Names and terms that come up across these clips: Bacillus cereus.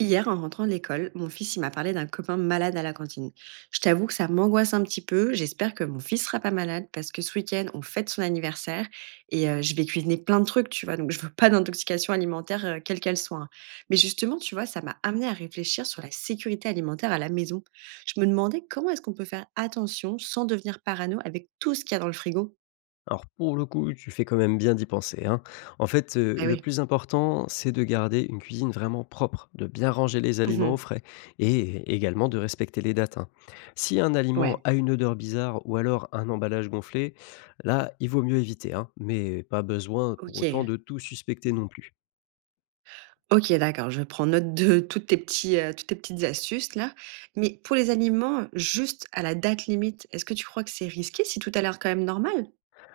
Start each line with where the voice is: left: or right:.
right: Hier, en rentrant de l'école, mon fils il m'a parlé d'un copain malade à la cantine. Je t'avoue que ça m'angoisse un petit peu. J'espère que mon fils sera pas malade parce que ce week-end, on fête son anniversaire et je vais cuisiner plein de trucs, tu vois. Donc, je veux pas d'intoxication alimentaire, quelle qu'elle soit, hein. Mais justement, tu vois, ça m'a amené à réfléchir sur la sécurité alimentaire à la maison. Je me demandais comment est-ce qu'on peut faire attention sans devenir parano avec tout ce qu'il y a dans le frigo.
left: Alors pour le coup, tu fais quand même bien d'y penser, hein. En fait,
right: Ah
left: le
right: oui.
left: plus important, c'est de garder une cuisine vraiment propre, de bien ranger les aliments au
right: Mhm.
left: frais et également de respecter les dates, hein. Si un aliment
right: Ouais.
left: a une odeur bizarre ou alors un emballage gonflé, là, il vaut mieux éviter, hein, mais pas besoin pour
right: Ok.
left: autant de tout suspecter non plus.
right: OK, d'accord, je prends note de tous tes petits, toutes tes petites astuces là. Mais pour les aliments, juste à la date limite, est-ce que tu crois que c'est risqué si tout a l'air quand même normal?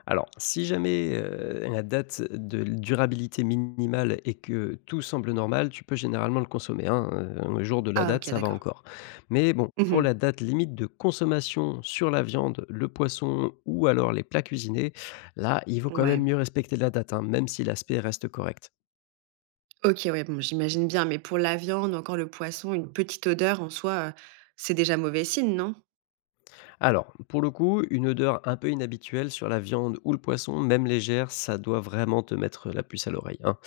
left: Alors, si jamais, la date de durabilité minimale et que tout semble normal, tu peux généralement le consommer, hein, le jour de la
right: Ah
left: date,
right: OK,
left: ça va
right: d'accord.
left: encore. Mais bon, pour
right: Mmh.
left: la date limite de consommation sur la viande, le poisson ou alors les plats cuisinés, là, il vaut quand
right: Ouais.
left: même mieux respecter la date, hein, même si l'aspect reste correct.
right: OK, ouais, bon, j'imagine bien, mais pour la viande ou encore le poisson, une petite odeur en soi, c'est déjà mauvais signe, non?
left: Alors, pour le coup, une odeur un peu inhabituelle sur la viande ou le poisson, même légère, ça doit vraiment te mettre la puce à l'oreille, hein.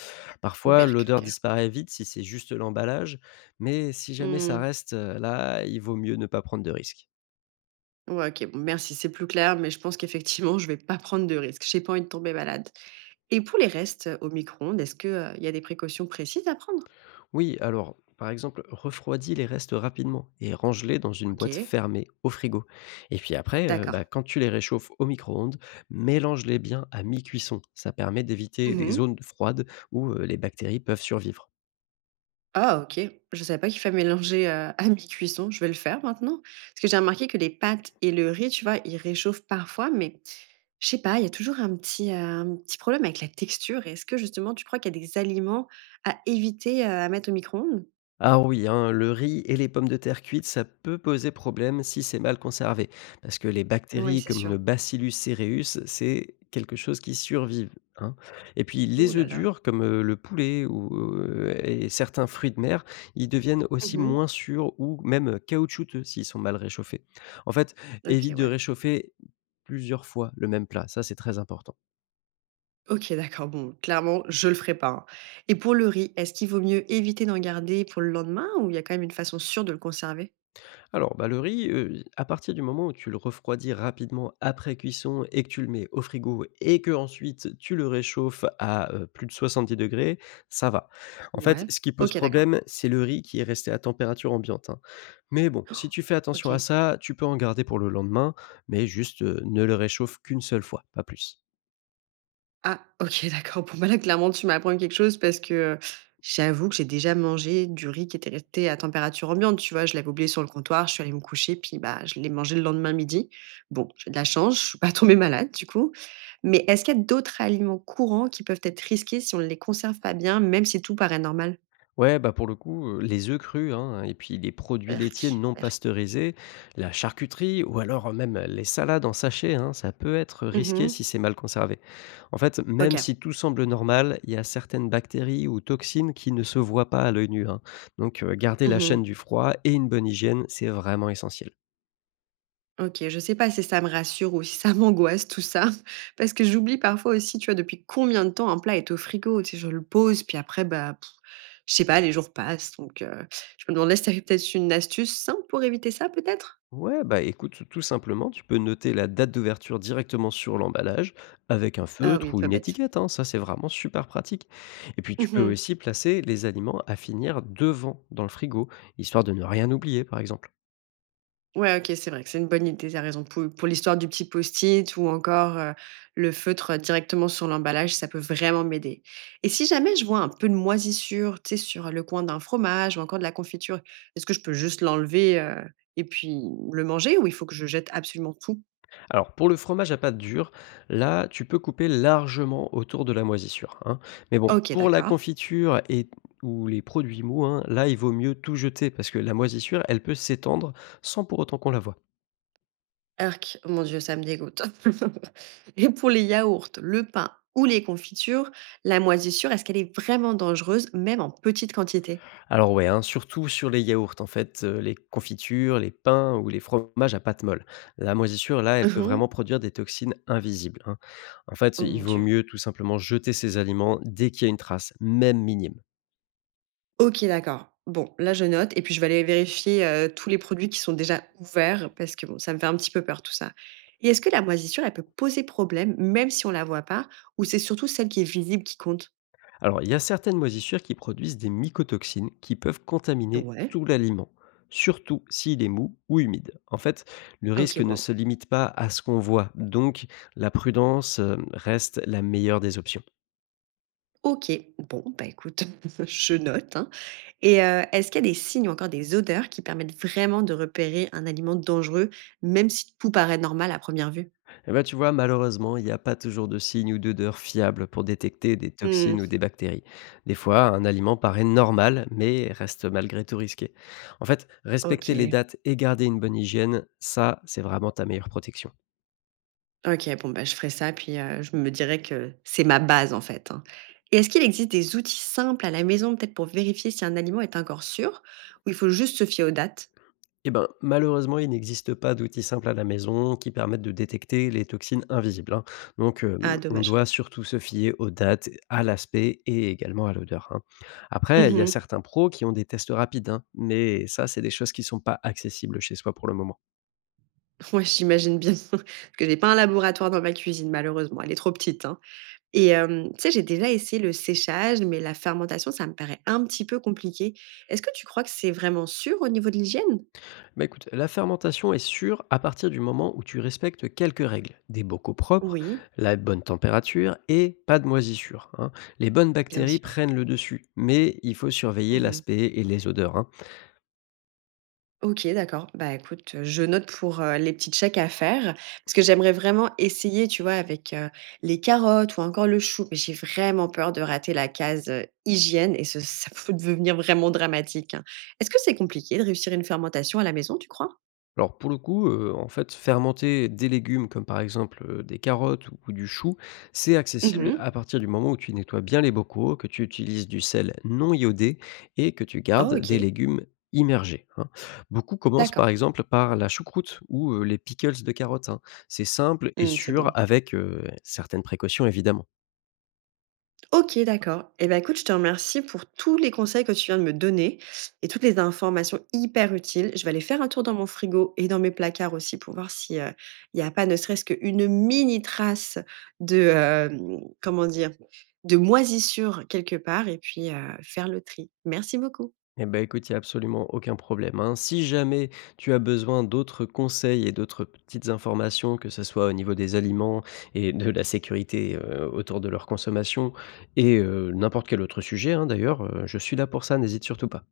left: Parfois,
right: Berk,
left: l'odeur
right: OK.
left: disparaît vite si c'est juste l'emballage, mais si jamais ça
right: Mmh.
left: reste là, il vaut mieux ne pas prendre de risques.
right: Ouais, OK, bon merci, c'est plus clair, mais je pense qu'effectivement, je vais pas prendre de risques. J'ai pas envie de tomber malade. Et pour les restes, au micro-ondes, est-ce que, il y a des précautions précises à prendre?
left: Oui, alors, par exemple, refroidis les restes rapidement et range-les dans une boîte
right: OK,
left: fermée au frigo. Et puis après,
right: d'accord.
left: bah, quand tu les réchauffes au micro-ondes, mélange-les bien à mi-cuisson. Ça permet d'éviter les
right: Mmh.
left: zones froides où les bactéries peuvent survivre.
right: Ah OK. Je savais pas qu'il fallait mélanger, à mi-cuisson. Je vais le faire maintenant. Parce que j'ai remarqué que les pâtes et le riz, tu vois, ils réchauffent parfois, mais je sais pas, il y a toujours un petit problème avec la texture. Est-ce que justement tu crois qu'il y a des aliments à éviter, à mettre au micro-ondes?
left: Ah oui, hein, le riz et les pommes de terre cuites, ça peut poser problème si c'est mal conservé, parce que les
right: Ouais,
left: bactéries
right: c'est
left: comme le
right: sûr.
left: Bacillus cereus, c'est quelque chose qui survivent, hein. Et puis
right: Ouh
left: les œufs
right: là là.
left: durs, comme le poulet ou et certains fruits de mer, ils deviennent aussi
right: Mmh.
left: moins sûrs ou même caoutchouteux s'ils sont mal réchauffés. En fait,
right: OK,
left: évite de
right: ouais.
left: réchauffer plusieurs fois le même plat, ça c'est très important.
right: OK, d'accord. Bon, clairement, je le ferai pas, hein. Et pour le riz, est-ce qu'il vaut mieux éviter d'en garder pour le lendemain ou il y a quand même une façon sûre de le conserver?
left: Alors, bah, le riz, à partir du moment où tu le refroidis rapidement après cuisson et que tu le mets au frigo et que ensuite tu le réchauffes à, plus de 70 degrés, ça va. En fait,
right: Ouais.
left: ce qui pose
right: OK, d'accord.
left: problème, c'est le riz qui est resté à température ambiante, hein. Mais bon, si tu fais attention à
right: OK.
left: ça, tu peux en garder pour le lendemain, mais juste, ne le réchauffe qu'une seule fois, pas plus.
right: Ah OK, d'accord. Bon, bah, là, clairement, tu m'apprends quelque chose parce que, j'avoue que j'ai déjà mangé du riz qui était resté à température ambiante, tu vois? Je l'avais oublié sur le comptoir, je suis allée me coucher, puis, bah, je l'ai mangé le lendemain midi. Bon, j'ai de la chance, je suis pas tombée malade, du coup. Mais est-ce qu'il y a d'autres aliments courants qui peuvent être risqués si on ne les conserve pas bien, même si tout paraît normal?
left: Ouais, bah pour le coup, les œufs crus, hein, et puis les produits laitiers
right: Berk,
left: non
right: berk.
left: pasteurisés, la charcuterie ou alors même les salades en sachet, hein, ça peut être risqué
right: Mmh.
left: si c'est mal conservé. En fait,
right: OK.
left: même si tout semble normal, il y a certaines bactéries ou toxines qui ne se voient pas à l'œil nu, hein. Donc, garder la
right: Mmh.
left: chaîne du froid et une bonne hygiène, c'est vraiment essentiel.
right: OK, je sais pas si ça me rassure ou si ça m'angoisse tout ça, parce que j'oublie parfois aussi, tu vois, depuis combien de temps un plat est au frigo, tu sais, je le pose, puis après, bah, pff, je sais pas, les jours passent, donc je me demandais si tu avais peut-être une astuce simple pour éviter ça peut-être?
left: Ouais, bah écoute, tout simplement, tu peux noter la date d'ouverture directement sur l'emballage avec un
right: Ah oui,
left: feutre ou
right: pas
left: une
right: bête.
left: étiquette, hein, ça c'est vraiment super pratique. Et puis tu peux aussi placer les aliments à finir devant dans le frigo, histoire de ne rien oublier par exemple.
right: Ouais, OK, c'est vrai que c'est une bonne idée, tu raison. Pour l'histoire du petit post-it ou encore, le feutre directement sur l'emballage, ça peut vraiment m'aider. Et si jamais je vois un peu de moisissure, tu sais, sur le coin d'un fromage ou encore de la confiture, est-ce que je peux juste l'enlever, et puis le manger ou il faut que je jette absolument tout?
left: Alors pour le fromage à pâte dure, là tu peux couper largement autour de la moisissure, hein. Mais bon,
right: OK,
left: pour la
right: d'accord.
left: confiture et ou les produits mous, hein, là il vaut mieux tout jeter parce que la moisissure elle peut s'étendre sans pour autant qu'on la voie.
right: Urk, mon Dieu, ça me dégoûte. Et pour les yaourts, le pain ou les confitures, la moisissure, est-ce qu'elle est vraiment dangereuse, même en petite quantité?
left: Alors ouais, hein, surtout sur les yaourts en fait, les confitures, les pains ou les fromages à pâte molle. La moisissure là, elle peut vraiment
right: Mmh.
left: produire des toxines invisibles, hein. En fait,
right: Oh
left: il
right: mon
left: vaut
right: Dieu.
left: mieux tout simplement jeter ces aliments dès qu'il y a une trace, même minime.
right: OK, d'accord. Bon, là, je note et puis je vais aller vérifier, tous les produits qui sont déjà ouverts parce que bon, ça me fait un petit peu peur tout ça et est-ce que la moisissure, elle peut poser problème même si on la voit pas ou c'est surtout celle qui est visible qui compte?
left: Alors il y a certaines moisissures qui produisent des mycotoxines qui peuvent contaminer
right: Ouais,
left: tout l'aliment, surtout s'il est mou ou humide. En fait, le
right: OK,
left: risque ne
right: waouh.
left: se limite pas à ce qu'on voit, donc la prudence, reste la meilleure des options.
right: OK, bon, bah, écoute, je note, hein, et est-ce qu'il y a des signes ou encore des odeurs qui permettent vraiment de repérer un aliment dangereux, même si tout paraît normal à première vue?
left: Eh ben tu vois, malheureusement, il n'y a pas toujours de signes ou d'odeurs fiables pour détecter des
right: Mmh.
left: toxines ou des bactéries. Des fois, un aliment paraît normal, mais reste malgré tout risqué. En fait, respecter les
right: OK.
left: dates et garder une bonne hygiène, ça, c'est vraiment ta meilleure protection.
right: OK, bon, bah, je ferai ça, puis, je me dirai que c'est ma base, en fait, hein. Et est-ce qu'il existe des outils simples à la maison, peut-être pour vérifier si un aliment est encore sûr ou il faut juste se fier aux dates?
left: Eh ben, malheureusement, il n'existe pas d'outils simples à la maison qui permettent de détecter les toxines invisibles, hein. Donc,
right: Ah
left: on
right: dommage.
left: doit surtout se fier aux dates, à l'aspect et également à l'odeur, hein. Après, il y a
right: Mmh.
left: certains pros qui ont des tests rapides, hein, mais ça, c'est des choses qui ne sont pas accessibles chez soi pour le moment.
right: Ouais, j'imagine bien parce que j'ai pas un laboratoire dans ma cuisine malheureusement, elle est trop petite, hein. Et tu sais, j'ai déjà essayé le séchage, mais la fermentation, ça me paraît un petit peu compliqué. Est-ce que tu crois que c'est vraiment sûr au niveau de l'hygiène?
left: Bah écoute, la fermentation est sûre à partir du moment où tu respectes quelques règles. Des bocaux propres,
right: Oui,
left: la bonne température et pas de moisissure, hein. Les bonnes
right: bien
left: bactéries
right: sûr.
left: prennent le dessus, mais il faut surveiller
right: Mmh.
left: l'aspect et les odeurs, hein.
right: OK, d'accord. Bah, écoute, je note pour, les petits chèques à faire parce que j'aimerais vraiment essayer, tu vois, avec, les carottes ou encore le chou. Mais j'ai vraiment peur de rater la case, hygiène et ce ça peut devenir vraiment dramatique, hein. Est-ce que c'est compliqué de réussir une fermentation à la maison, tu crois?
left: Alors pour le coup, en fait, fermenter des légumes comme par exemple, des carottes ou du chou, c'est accessible
right: Mmh.
left: à partir du moment où tu nettoies bien les bocaux, que tu utilises du sel non iodé et que tu
right: Oh
left: gardes des
right: OK,
left: légumes immergés, hein. Beaucoup commencent
right: d'accord.
left: par exemple par la choucroute ou, les pickles de carottes, hein. C'est simple et
right: Mmh, c'est
left: sûr
right: bon.
left: avec, certaines précautions évidemment.
right: OK, d'accord. Eh ben, écoute, je te remercie pour tous les conseils que tu viens de me donner et toutes les informations hyper utiles. Je vais aller faire un tour dans mon frigo et dans mes placards aussi pour voir si, il n'y a pas ne serait-ce qu'une mini trace de, comment dire? De moisissure quelque part et puis, faire le tri. Merci beaucoup.
left: Eh ben, écoute, il y a absolument aucun problème, hein. Si jamais tu as besoin d'autres conseils et d'autres petites informations, que ce soit au niveau des aliments et de la sécurité, autour de leur consommation et n'importe quel autre sujet, hein, d'ailleurs, je suis là pour ça, n'hésite surtout pas.